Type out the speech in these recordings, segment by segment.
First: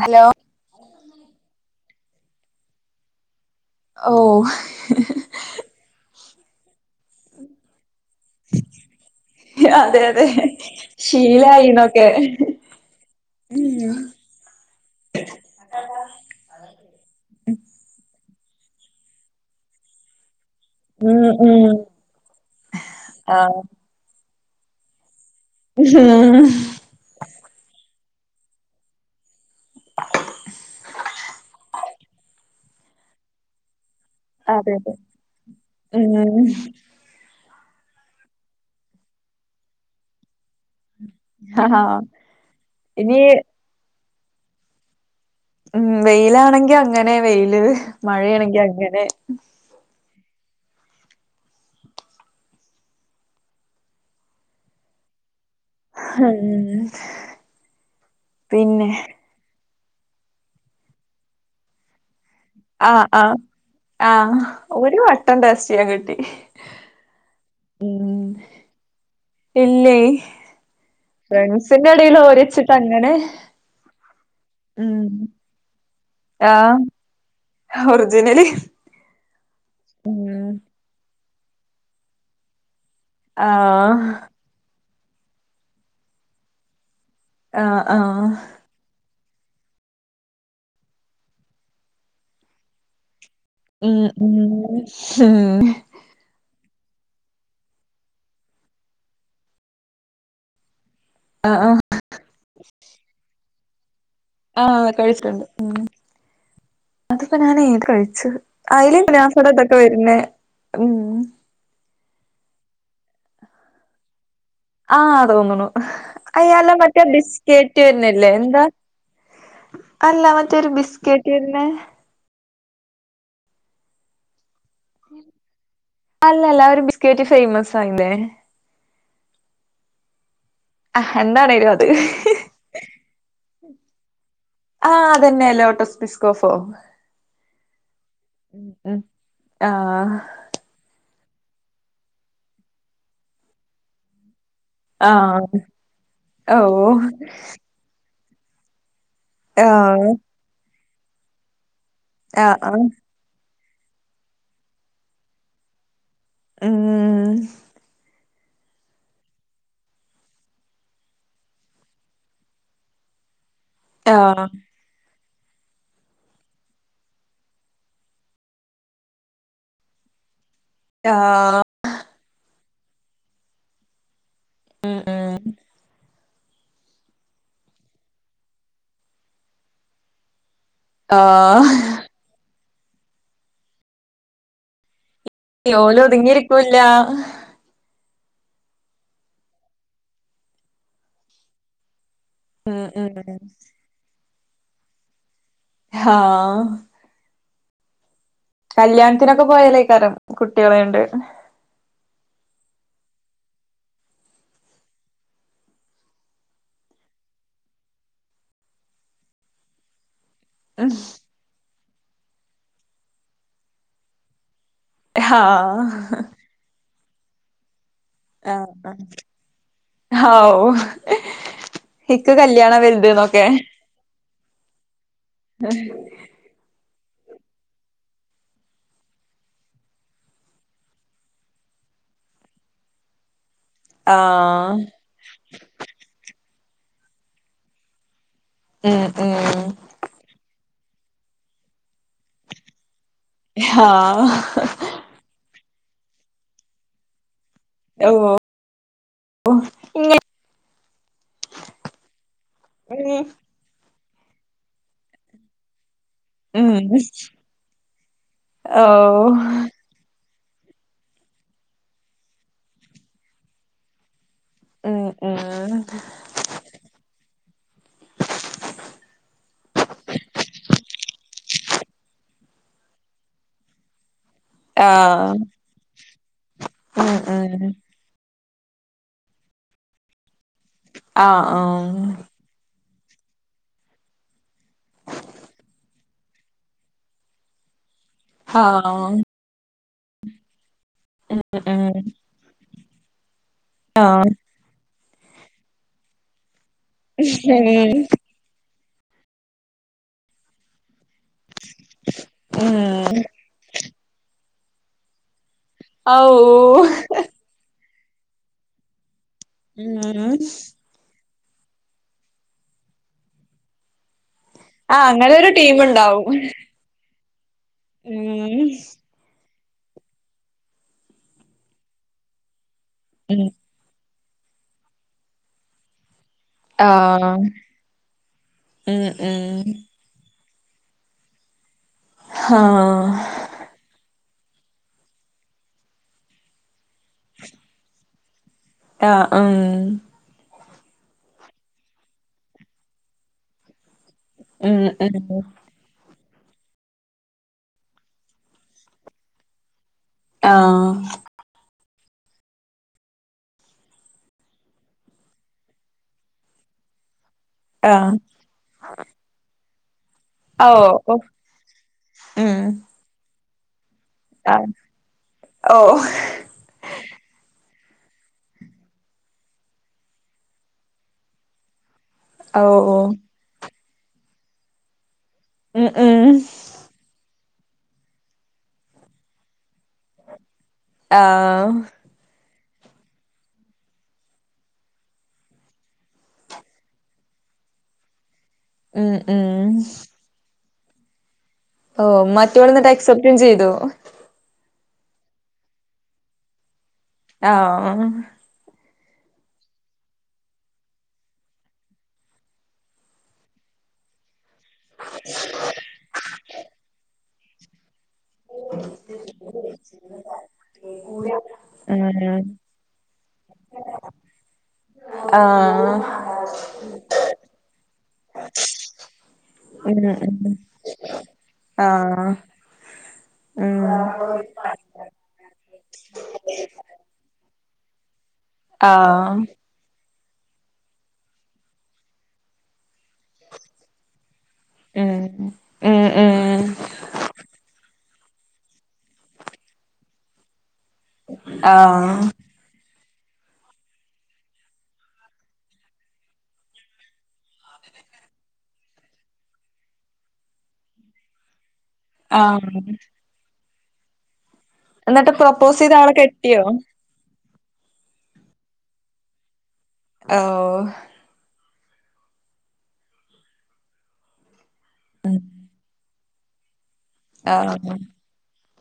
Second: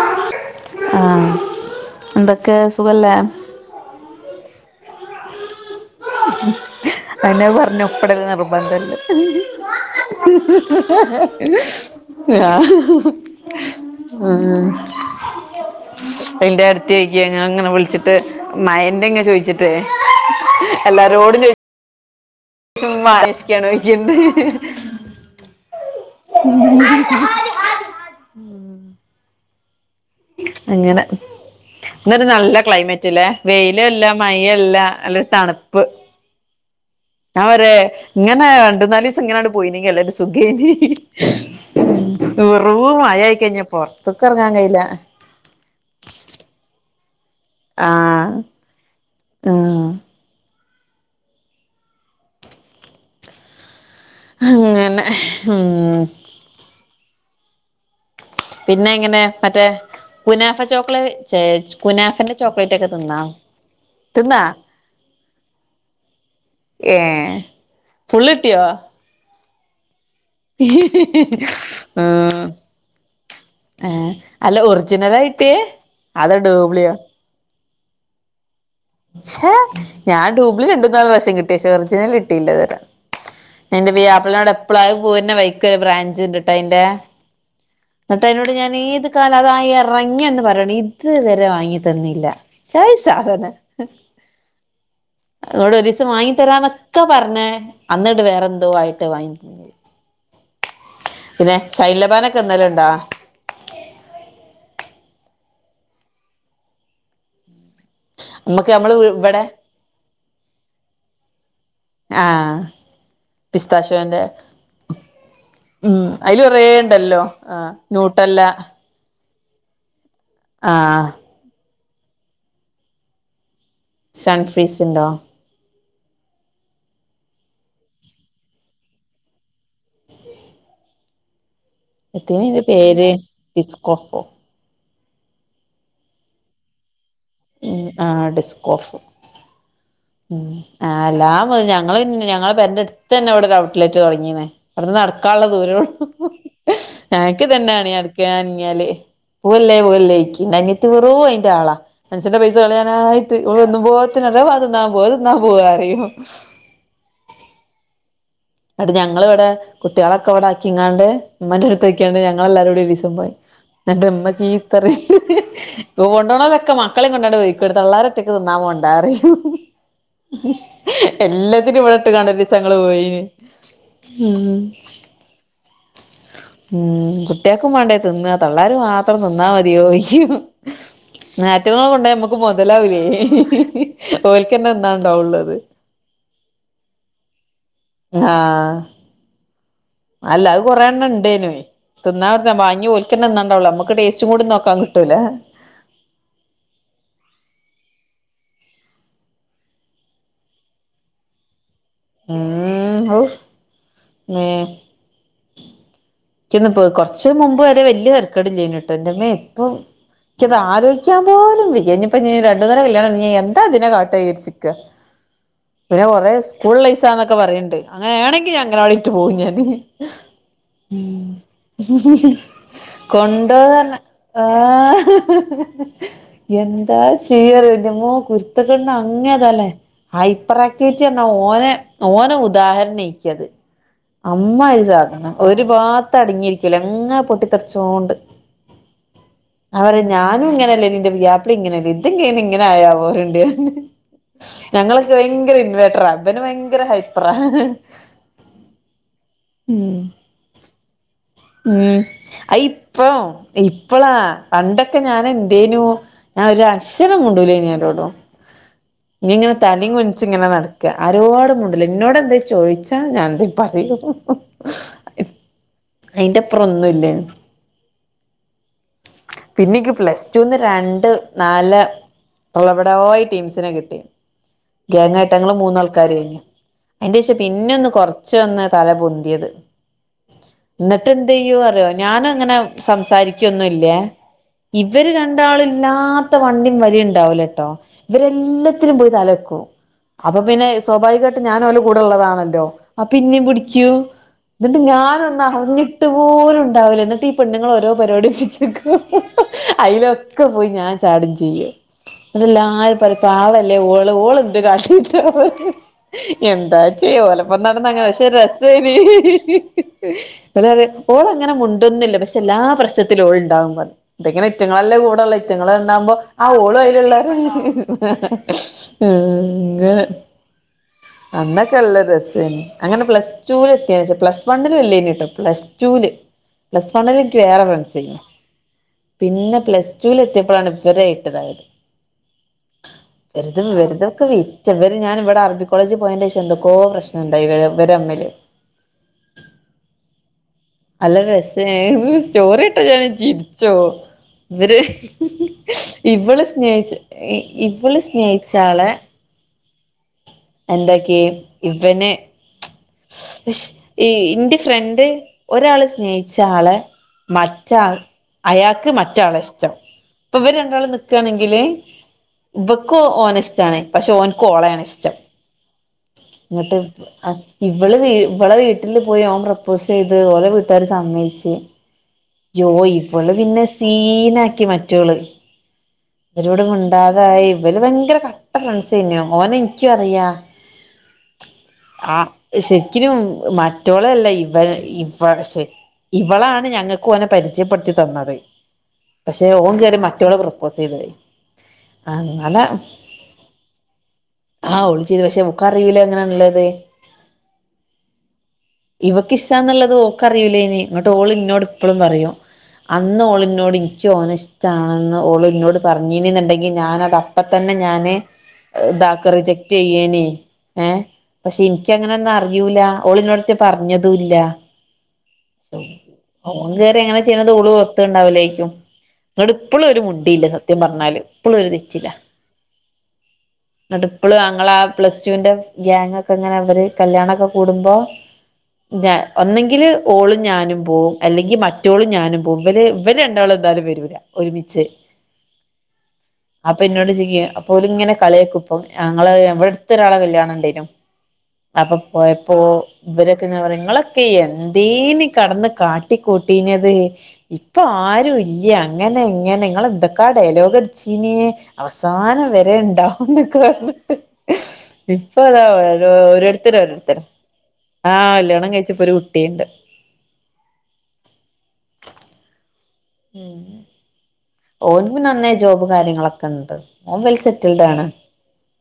Hello ആഹ് എന്തൊക്കെ സുഖല്ലേ? ഓഹ് അയിനെ പറഞ്ഞ [unintelligible] ഇപ്പട നിർബന്ധല്ല അതെ അതെ ശീലായിന്നൊക്കെ ആ ഉം [unintelligible] ഉ [unintelligible] അതിന്റെ അടുത്ത ആക്ക അങ്ങനെ അങ്ങനെ വിളിച്ചിട്ട് മയന്റെ എങ്ങെ ചോയിിച്ചിട്ടേ എല്ലാ ഉം ോഡ് ഉം ആഹ് മനഷിക്കാണ്ക്കണ്ട് ഉം ഉ ഉ [unintelligible] അങ്ങനെ എന്നരു നല്ല ക്ലൈമറ്റ് അല്ലേ വെയില അല്ല അതെ മയല്ല അതെ അല്ല തണുപ്പ് ഉം ആ വരെ ഇങ്ങനെ രണ്ട നാല് ദിവസം ഇങ്ങനാണ് പോയിനെങ്ക അല്ല് സുഖേന് ആഹ് എറ ഇനി മഴായി കഴിഞ്ഞ പൊറത്തക്കെ ഇറങ്ങാൻ കയ്യില ഉം വെയിലാണെങ്കി അങ്ങനെ വെയില് മഴയാണെങ്കി അങ്ങനെ ആഹ അങ്ങനെ ഉ ഉം പിന്നെ ഇങ്ങനെ മറ്റേ കുനാഫ ചോക്ലേ കുനാ ചോക്ലേറ്റ് ഒക്കെ തിന്നാം ആഹ ഒരു വട്ടം ടാസ്റ്റ് ചെയ്യാൻ കിട്ടി ഏ ഉം ഫുള്ളിട്ടിയോ ഇല്ലേ ഫ്രണ്ട്സിന്റെടയിൽ ഓരച്ചിട്ട് അങ്ങനെ ആഏ അല്ല ഉം ഒറിജിനൽയിട്ടേ ആഹ് ഒർജിനലി പക്ഷേ ഞാൻ ഡൂബ്ി രണ്ടും നാല് വശ്യം കിട്ടിയ പക്ഷേ ഒറിജിനൽ കിട്ടയില്ല തരാ നിന്റെ ആഹ് ബിയപ്പിളിനോട് എപ്പഴായ പൂന്നെ വൈക്ക് ഒരു ബ്രാഞ്ച് ഇണ്ട്ട്ടാ അന്റെ ആഹ് എന്നട്ട് ആഹ് എന്നതിനോട് ഞാൻ ഏത് കാലം അതായറങ്ങന്ന് പറയണം ഇത്വരെ വാങ്ങി തന്നില്ല ച സാധന ഉം ഉം ഉം ഒരീസം വാങ്ങി തരാന്നൊക്കെ പറഞ്ഞേ അന്നിട്ട് വേറെന്തോ ആയിട്ട് വാങ്ങി ആ പിന്നെ ആ സൈൻലബാനൊക്കെ ഇന്നല ഉണ്ടോ ആഹ കഴിച്ചിട്ടുണ്ട് ഉ അതിപ്പോ ഞൻ എത് കഴിച്ച നമ്മക്ക് നമ്മള് അല ഇവിടെ ാസഡത്തൊക്കെ വരുന്ന ഉ ആഹ പിസ്താശോന്റെ ആഹ തോന്നണ ഉം അയില് കൊറേ അയെല്ല മറ്റേ ഇണ്ടല്ലോ ബിസ് ആഹ് കട്ടി വരുന്നല്ലേ ന്യൂട്ടല്ല എന്താ അല്ല മറ്റേരു ആഹ് ബിസ്കറ്റ് ഇന്ന്െ സൻ ഫ്രീസ് ഉണ്ടോ അല്ല എല്ലാവരും ബിസ്കറ്റ് ഫേമസ് ആ ഇതെ ആഹ എന്താണെലു അത് എത്തേനി അയിന്റെ പേര് പിസ്കോകൊ ആഹ്‌ അതന്നെ ലോട്ടോസ് പിസ്കോഫോ ഡിസ്ക് ഓഫ് ആഹ ആ അല്ലാ മതി ഞങ്ങള്ൾ പിന്നെ ഞങ്ങള് പ എന്റെടുത്ത് തന്നെ ഇവിടെ ഒരു ഔട്ട്ലെറ്റ് തുടങ്ങീന്നേ അവിടുന്ന് ആ നടക്കാനുള്ള ദൂരള്ള ഓ ഞനക്ക് തന്നെയണ നടക്കൻഞ്ഞാല് പോവ ആ അല്ലേ പോവല്ലേക്ക് നനട്ട കുറു അതിന്റെ ആളാ മനുഷ്യ്ന്റെ ആ പൈസ ആ കളയാനായിട്ട് ഒന്നും പോത്തിനല്ല പന്നാൻ പോന്നാ പോവാറും ഉം [unintelligible] അടെ ഞങ്ങള ഇവിടെ കുട്ടിയാളൊക്കെ ഇവിടെ ആക്കിങ്ങാണ്ട് ഇമ്മന്റെടുത്താക്കിയാണ്ട് ഞങ്ങളെല്ലാരുടിം ഒരീസം പോയി എന്റെ ആ ഇമ്മ ചീത്തറിം കൊണ്ടോണോരൊക്കെ മക്കളീം കൊണ്ടാണ്ട് പോയിക്കോ തള്ളാരൊറ്റക്ക് തിന്നാ പോണ്ടാറിം ആ എല്ലാത്തിനും ഇവിടെ ഇട്ട്കാണ്ട് ഒരീസങ്ങള് പോയിന് ഉം ഉം ഉം കുട്ടിയാക്കും വാണ്ടേ തിന്ന തള്ളാര് മാത്രം തിന്നാ മതിയോയ്യിക്കും ആഹ് നേറ്റൊങ്ളെ കൊണ്ടായ നമ് ക്ക് മുതലാവില്ലേ ഓൽക്കന്നെ തിന്നാണ്ടാവുള്ളത് ഓല് ഒതുങ്ങിയിരിക്കൂല്ല ആഹ്‌ അല്ല അത് കൊറേണ്ണം ഇണ്ടേനേ തിന്ന ഉം വാങ്ങിയ ഓല്ക്കന്നെ ഉം തിന്നാണ്ടാവുള്ളു നമക്ക് ടേസ്റ്റ് കൂടെ നോക്കാ കിട്ടൂലാ ഹാ കല്യാണത്തിനൊക്കെ പോയാലേക്കാരം കുട്ടിയളെയണ്ട് ഉം ഹൗ മേ ക്യന്ന് പോ കുറച്ച് മുമ്പ് വരെ വലിയ തരക്കേടില്ല്യാന്നുട്ടോ എന്റെമ്മേ ഇപ്പൊ ഇക്ക്യത് അലോയിക്കാൻ പോലും വയ്യ ഇഞ്ഞിപ്പോ ഇ രണ്ടുന്നരം കല്യാണോടെ ണ്ട് ഞ എന്താ ഇതിനെ കാട്ടായിരിച്ച്ക്കാ ആഹ് പിന്നെ കൊറെ സ്കൂള് ള്ളസാന്നൊക്കെ പറയുണ്ട് അങ്ങനെയാണെങ്കി ഞാന് അങ്കണവാടീ ട്ട് പോവും ഞാന് ആ ഓ ഉം വലുത്ന്നൊക്കെ കൊണ്ടാവാറ്ഞ്ഞാ ആഹ്‌ എന്താ ചെയ്യാറിയോ ന്റ്റമ്മോ കുരുത്തക്കേടിന്റെ അങ്ങേറ്റലേ ഹൈപ്പർ ആക്ടിവിറ്റി പറ്ഞ്ഞാ ഓനെ ഓന ഉദാഹരണെക്ക്ത് ആഹ് അമ്മാതിരി സാധന ഒരു ഭാഗത്ത് അടങ്ങിയിരിക്കൂല ഇങ്ങ പൊട്ടിത്തെറിച്ചോണ്ട് ഉം ഉം അവര് ഞാനും ഇങ്ങനെയല്ലേനി ഇന്റെ പുയാപ്ലിം ഇങ്ങനെല്ലേനി ഇതെങ്ങെ ഇങ്ങനെ ആയാവോ പറി ആഹ് [unintelligible] ഞങ്ങളൊക്കെ ഭയങ്കര ഇൻവേട്ടറാ ഇവന് ഭയങ്കര ഹൈപറ ഔ ഉം ഉം ഉം അഇപ്പം ഇപ്പളാ പണ്ടൊക്കെ ഞാനെന്തേനു ഞാൻ ഒരു ഉം അക്ഷരം മുണ്ടൂലേനു ആരോടും ഇഞ് ഓഹ് ഇങ്ങനെ തല കു ച്ചിങ്ങനെ നടക്ക ആരോടും മുണ്ടൂല ഇന്നോട് എന്തേ ചോദിച്ചാ ഞാൻ എന്തേ പറയൂ ഉം ഉം അയിന്റപ്പുറം ഒന്നുല്ലേനു പിന്നെക്ക് പ്ലസ്റ്റൂന്ന് രണ്ട് നാല് തള്ളബഡായി ടീംസിനെ കിട്ടി ഗേങ്ങായിട്ട ആഹ് ഞങ്ങള് മൂന്നാൾക്കാരെനി ഉം ആയിന്റെഷം ഉം പിന്നെ കൊറച്ചൊന്ന് തല പൊന്തിയത് എന്നിട്ട് എന്ത് ആഹ് ചെയ്യോ അറിയോ ആഹ് ഞാന ഇങ്ങനെ സംസാരിക്കൊന്നുംല്ലേ ഇവര് രണ്ടാളും ഇില്ലാത്ത വണ്ടിയും വലയും ഉണ്ടാവൂല്ലട്ടോ ആഹ് ഇവരെല്ലത്തിനും പോയി തലക്കും അപ്പൊ പിന്നെ സ്വാഭാവികമായിട്ട് ഉം ഞാനോലെ ഉം കൂടെ ഉള്ളതാണല്ലോ ആ പിന്നിം പുടിക്യു ആഹ് ഇന്നിട്ട് ഞാനൊന്ന അറിഞ്ഞിട്ടുപോലും ഉണ്ടാവൂല ഇന്നിട്ട് ഈ പെണ്ണുങ്ങള് ഓരോ പരിപാടിപ്പിച്ചേക്കും അയിലൊക്കെ പോയി ഞാൻ ചാടും ചെയ്യും ഉം ന്നിട്ട്ല്ലാരും പറിം ഉം പാവല്ലേ ഓള് ഓള് എന്ത് കാട്ടിട്ടാ പ ഔ എന്താ ചെയ്യ ഓലപ്പം നടന്നങ്ങനെ പക്ഷെ രസെനി ഹി ഹി ഉം ട്ട് പറയും ഓള് അങ്ങനെ മുണ്ടൊന്നില്ല പക്ഷെ എല്ലാ പ്രശ്നത്തിലും ഓള് ഉണ്ടാവും പറി ഇതങ്ങനെ ഇറ്റങ്ങളല്ലേ ആ അങ്ങനെ കൂടെള്ള ഒരു റ്റങ്ങൾ ടീം ഉണ്ടാക്പോ ഉണ്ടാവും ആഹ് ഓളും അതിലുള്ളാര ഉം അങ്ങനെ അന്നക്കെ നല്ല രസേനി അങ്ങനെ പ്ലസ് ഉം ടുൽ എത്തിയ പ്ലസ് ലെനി ട്ടോ പ്ലസ് റ്റൂല് പ്ലസ് വണില് ആഹ് ഇന്ക്ക് വേറെ ഫ്രണ്സെ നി ഉം പിന്നെ ഉം പ്ലസ് റ്റൂല് എത്തിപ്പളാണ് വിവരെ ഇട്ടതായത് ആഹ് വറുതെ വെുതെകെ വിറ്റ ഇവര് ഞാന് ഇവിടെ അരബി കോളേജ് പോയേന്റെ ശേഷം എന്തൊക്കോ പ്രശ് ഇണ്ടായി [unintelligible] മിൽ ആഹ് ഉം അല്ല രസ സ്റ്റോറി ഇട്ട് ഞാൻ ചിരിച്ചോവും ഇവര് ഉം ഉം ഇവള് സ്നേഹിച്ച ഇവള് സ്നേഹിച്ചാളെ ആഹ് എന്തൊക്കെ ഇവന് ഈ ഇന്റെ ഫ്രണ്ട് ഒരാള് സ്നേഹിച്ച ആളെ മ ച്ച ആഹ് അയാക്ക് മറ്റാളെ ഇഷ്റ്റം ഇപ്പ ഇവര് രണ്ടാളും ഓഹ് നിക്കാണങ്കില് ഉം ഇവക്ക് ഓനെ ഇഷ്ടാണ് പക്ഷെ ഓന്ക്ക് ഓളെണ് ഇ ഓ ഇങ്ങട്ട് ആഹ് ഇവള് വി ഇവളെ വീട്ടില് പോയി ഓൻ പ്രൊപ്പോസ് ചെയ്ത് ഓലെ വീട്ടുകാര് സമ്മയിച്ച് ജോയ് ഓഹ് ഇവള് പിന്നെ സീനാക്കി മറ്റോള് ഉം [unintelligible] ഇവരോട് മുണ്ടാതായി ഇവര് ഭയങ്കര കട്ട ഫ്രണ്ട്സെനി ഓന് ഇനിക്കും അറിയാ ആഹ് ആഹ് ശെരിക്കിനും മറ്റോളല്ല ഇവ ഇപ്പ സെ ഇവളാണ് ഞങ്ങക്ക് ഓനെ പരിചയപ്പെടുത്തി തന്നത് ഉം പക്ഷെ ഉം ഓൻ കയം മറ്റവള പ്രൊപ്പോസ് ചെയ്ത ഓ മറ്റോള് നിട്ട് എസെപ്റ്റും ചെയ്തു ആഹ് ഓള് ചെയ്ത് പക്ഷെ ഓക്ക് അറിയില്ലോങ്ങനാണള്ളത് ആഹ് [inaudible] ഇവക്ക് ഇഷ്ടാ എന്ന്ള്ളത് ഓക്ക് അറിയുലേനി ഇങ്ങട്ട് ഓള് ഇനോട് ഇപ്പളും പറയും അന്ന് ഓള് നോട് ഇന്ക്ക് ഓന ഷ് ആണെന്ന് ഓള് ഇന്നോട് പറഞ്ഞിനിണ്ടെങ്കി ഞാനത് അപ്പ തന്നെ ഞാന് ഇത ജക്റ്റ് ചെയ്യനീ ഏഹ പക്ഷെ എന്ക്ക് ഉം അങ്ങനെന്നും അറിയൂല ഓള് നോട ഇനോടറ്റെ പറഞ്ഞ തുല്ല ആഹ് ഓന് [unintelligible] ഇങ്ങനെ ചെയ്യണത് ഓള് ഓ ഉണ്ടാവില്ലേക്കും ഇങ്ങട്ട് ഇപ്പളും ഒരു ഉം മുണ്ടില്ല ഉം സത്യം പറഞ്ഞാല് ഇപ്പളും ഒര് തെറ്റില്ല ആഹ് ഉം ഇന്നട്ട് ഇപ്പളും അങ്ങള ആഹ് പ്ലസ്ടുന്റെ കേങ് ഒക്കെ ഇങ്ങനെ അവര് കല്യാണക്കെ കൂടുമ്പോ ഞാ ആഹ് ഒന്നെങ്കില് ഓളും ഞാനും പോവും അല്ലെങ്കിൽ മറ്റോളും ഞാനും പോവും ഇവര് ഇവര് രണ്ടാളും എന്താലും വരൂല്ല ഒരു മി ച്ച് ഉം ഉം ഉം അപ്പ ഇന്നോട് [unintelligible] അപ്പോല് ഇങ്ങനെ കളിയാക്കും പ്പം ഞങ്ങള് ഞ്ഞങ്ങളെ ട്ത്തൊരാളെ കല്യാണണ്ടെനു, അപ്പ ആഹ് പോയ പ്പൊ ഇവരൊക്കങ്ങ പറി ങ്ങളൊക്കെ എന്തേനി കട്ന്ന് കാട്ടിക്കൂട്ടീഞ്ഞത്. ഇപ്പൊ ആരൂല്ല്യ അങ്ങനെ ഇങ്ങനെ ങ്ങളെന്തക്കാ ഡയലോഗട്ച്ചീനേ? അവസാനം വരെ ആഹ് ഉണ്ടാവും ന്നൊക്കെ പറഞ്ഞിട്ട് എന്നിട്ട് ഇപ്പൊ താ പ്രൊപ്പോസ് ചെയ്ത ആളെ കെട്ടിയോ ഓരോരുത്തര് ഓരോരുത്തരാ ആഹ് കല്യാണം കഴിച്ച് ഇപ്പം ഒരു കുട്ടിണ്ട് അഓ ഓന് പിന്നെ അന്നേ ജോബ് കാര്യങ്ങളക്കെ ഇണ്ട് ഓ വെൽ സെറ്റിൽഡ് ആഹ് ആണ്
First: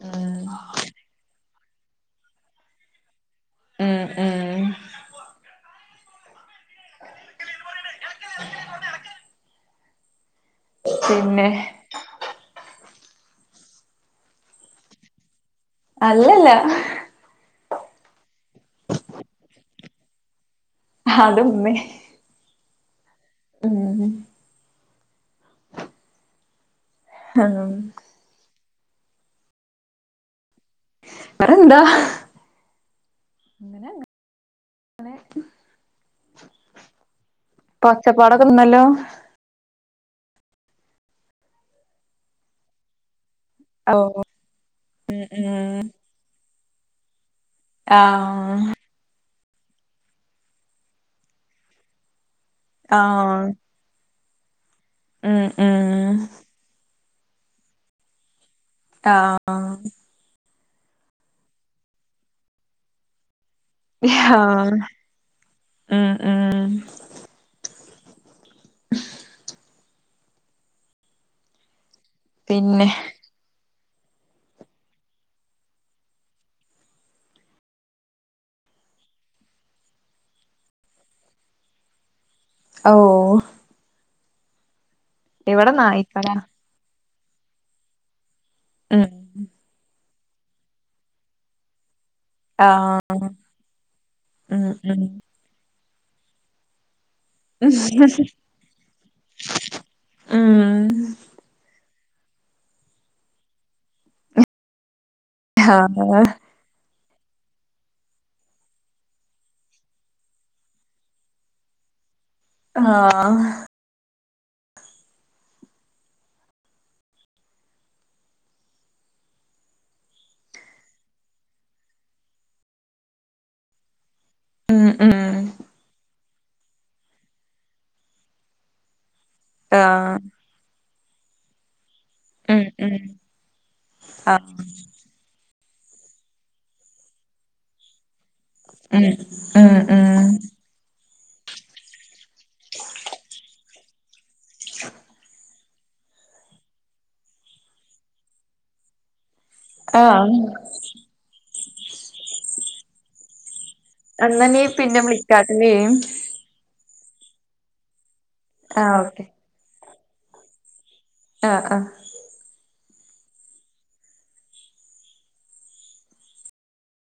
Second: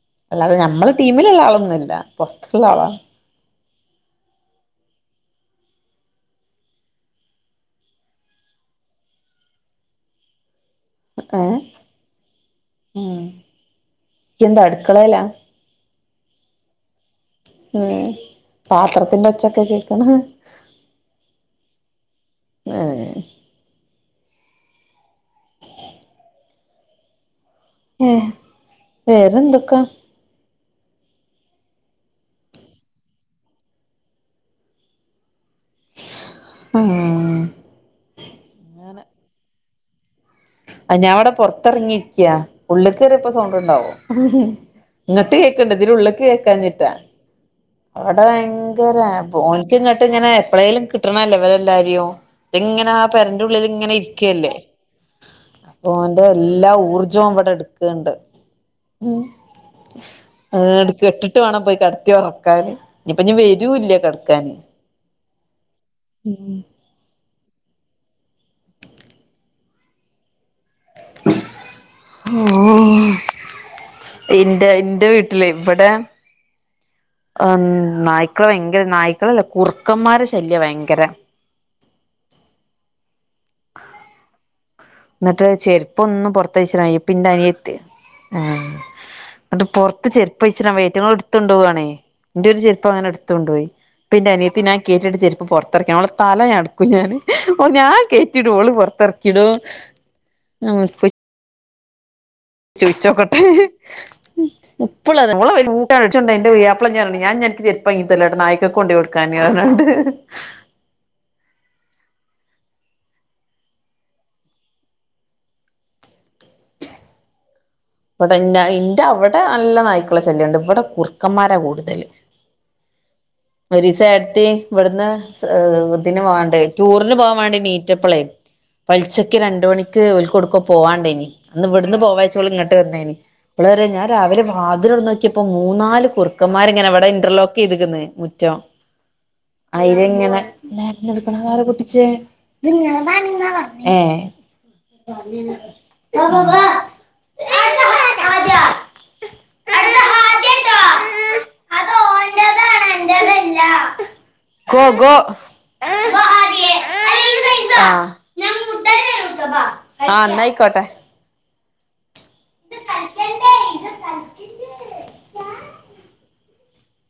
ഉം അല്ലാതെ നമ്മള് ടീമിലുള്ള ആളൊന്നുംല്ല പോറത്ത്ള്ള ആളാണ് ഉം ഉം ഏ പിന്നെ ഏ ഇയന്താ അടുക്കളയിലാ അല്ലല്ലാ. ഹേ പാത്രത്തിന്റോച്ചൊക്ക ക്കേക്കണേ. ഹതുമ്മേ. ഏഹ്. ഉം. ഹാ... ഏഹ് വേറെന്തൊക്കാ? വെറെന്താ? ങ്ങനെ ങ്ങനെ. സ് ആഹ്. പ ഒച്ചപ്പാടൊക്കെന്നല്ലോ? ആ ഞാവടെ പൊർത്തർങ്ങിര്ക്ക്യാ. ഉള്ള്ക്കേറിയപ്പൊ സൗണ്ട് ണ്ടാവു ഓഹ് ഇങ്ങട്ട് കേക്ക്ണ്ട് ഉം ഇതിനുള്ള്ക്ക് കേക്കാഞ്ഞിട്ടാ. വടെ ആഹ് വയങ്കര ബോ ഓൽക്ക്ങ്ങട്ട്ങ്ങനെ എപ്പളേലും കിട്ടണല്ലേവരെല്ലാര്യൂ. എങ്ങനാ ആഹ് പെരന്റുള്ളിലിങ്ങനെ ഇരിക്കല്ലേ? ഉം ഉം ഓന്റെല്ലാ ഊർജ്ജോ വടെട്ക്ണ്ട്. ആഹ് ഹ്. ആഹ് ട് കെട്ട്ട്ടുവേണം പോയികെടത്തി ഒറക്കാന്. ഞ്ഞിപ്പഞ് വെരൂല്ല കട്ക്കാൻ. ആഹ് ഉം ഉം [inaudible] പിന്നെ ഓഹ്. ഇന്റ ഇന്റെ വീട്ടില് വടെ അന്ന് നായ്ക്കള വയങ്കര നായ്ക്കളല്ല കുറുക്കമ്മാരെ ശല്യ വയങ്കര. അ ഓഹ്. ന്നട്ട് ഇവിടെ നായ്ക്കളാ ചെര്പ്പൊന്നുംപൊർ പൈശറായി പ്പിന്റനിയത്തി ആ ഉം അണ്ട് പൊർത്ത് ചെ പൈച്ടാൻവയ്യ യ്റ്റങ്ങള്ട്ത്തോണ്ടോവാണെയ്. ന്റൊരുചെരുപ്പങ്ങനെ ആഹ് ഇട്തൊണ്ടോയി പ്പെന്റെനിയത്തി ഉം ഞാ ഉം കേറ്റിട്ട ചെരുപ്പ്പൊർത്തർക്കിയാ ഓള തലഞാ ക്കുംഞാന് ഒ ഞാകേറ്റിടു ഓള് പൊർത്തർക്കിടും ഉം മ കൊ ചോയ്ച്ചോക്കട്ടെ എപ്പളതെ ഓളെ [unintelligible] ആഹ് ച്ചണ്ട ഇന്റെ പുയാ പ്ല ഞാർഞ് ഞാനിഞൻക്ക് ചെരുപ്പാങ്ങിത്തര്ലട്ടോ നായ്ക്കക്കോണ്ടോയെടുക്കാന് അർഞാണ്ട്. ആഹ്. [inaudible] വടെന്റ ഇന്റവടെ നല്ല നായ്ക്കള ശല്യണ്ട് വടെ കുർക്കമ്മാരാ കൂടുതല്. ഒരിസേ ത്തി ഉം വട്ന്ന് ഉം ഇതിന് വാണ്ടേ ടൂറിന് പോവാൻ വേണ്ടി നീറ്റപ്പളെ പൽച്ചക്ക് രണ്ട്മണിക്ക് ആഹ് ഓൽക്കൊടുക്കോ പോവാണ്ടെനി ന്ന് ഇവട്ന്ന് ഉം പോവാച്ചോള്ങ്ങട്ട് വച്ചോളൂങ്ങട്ട് ഉം ന്നേനി ഓള്‌പറയാ ഞാൻരാവിലേ ആഹ് അതിലൊർന്നോക്യപ്പോ മൂന്നാല് കുറുക്കമ്മാര് ങ്ങനെ വടെ ഇന്റർലോക്കീതുക്ക്ന്ന് മുറ്റം. ഉം. ഉം ഉം അയ്ലങ്ങനെ [unintelligible] ആരാ പൊട്ടിച്ചേ. ത് ങ്ങ ഇതാണ് ന്ന ഏ ആഹ് അന്നനെം ഗോ പിന്ന ഫ്ലിക്കാട്ടിലേം. ആഹ് ആഹ് ഓക്കെ ആ ന്നയിക്കോട്ടേ ആഹ് ആഹ്.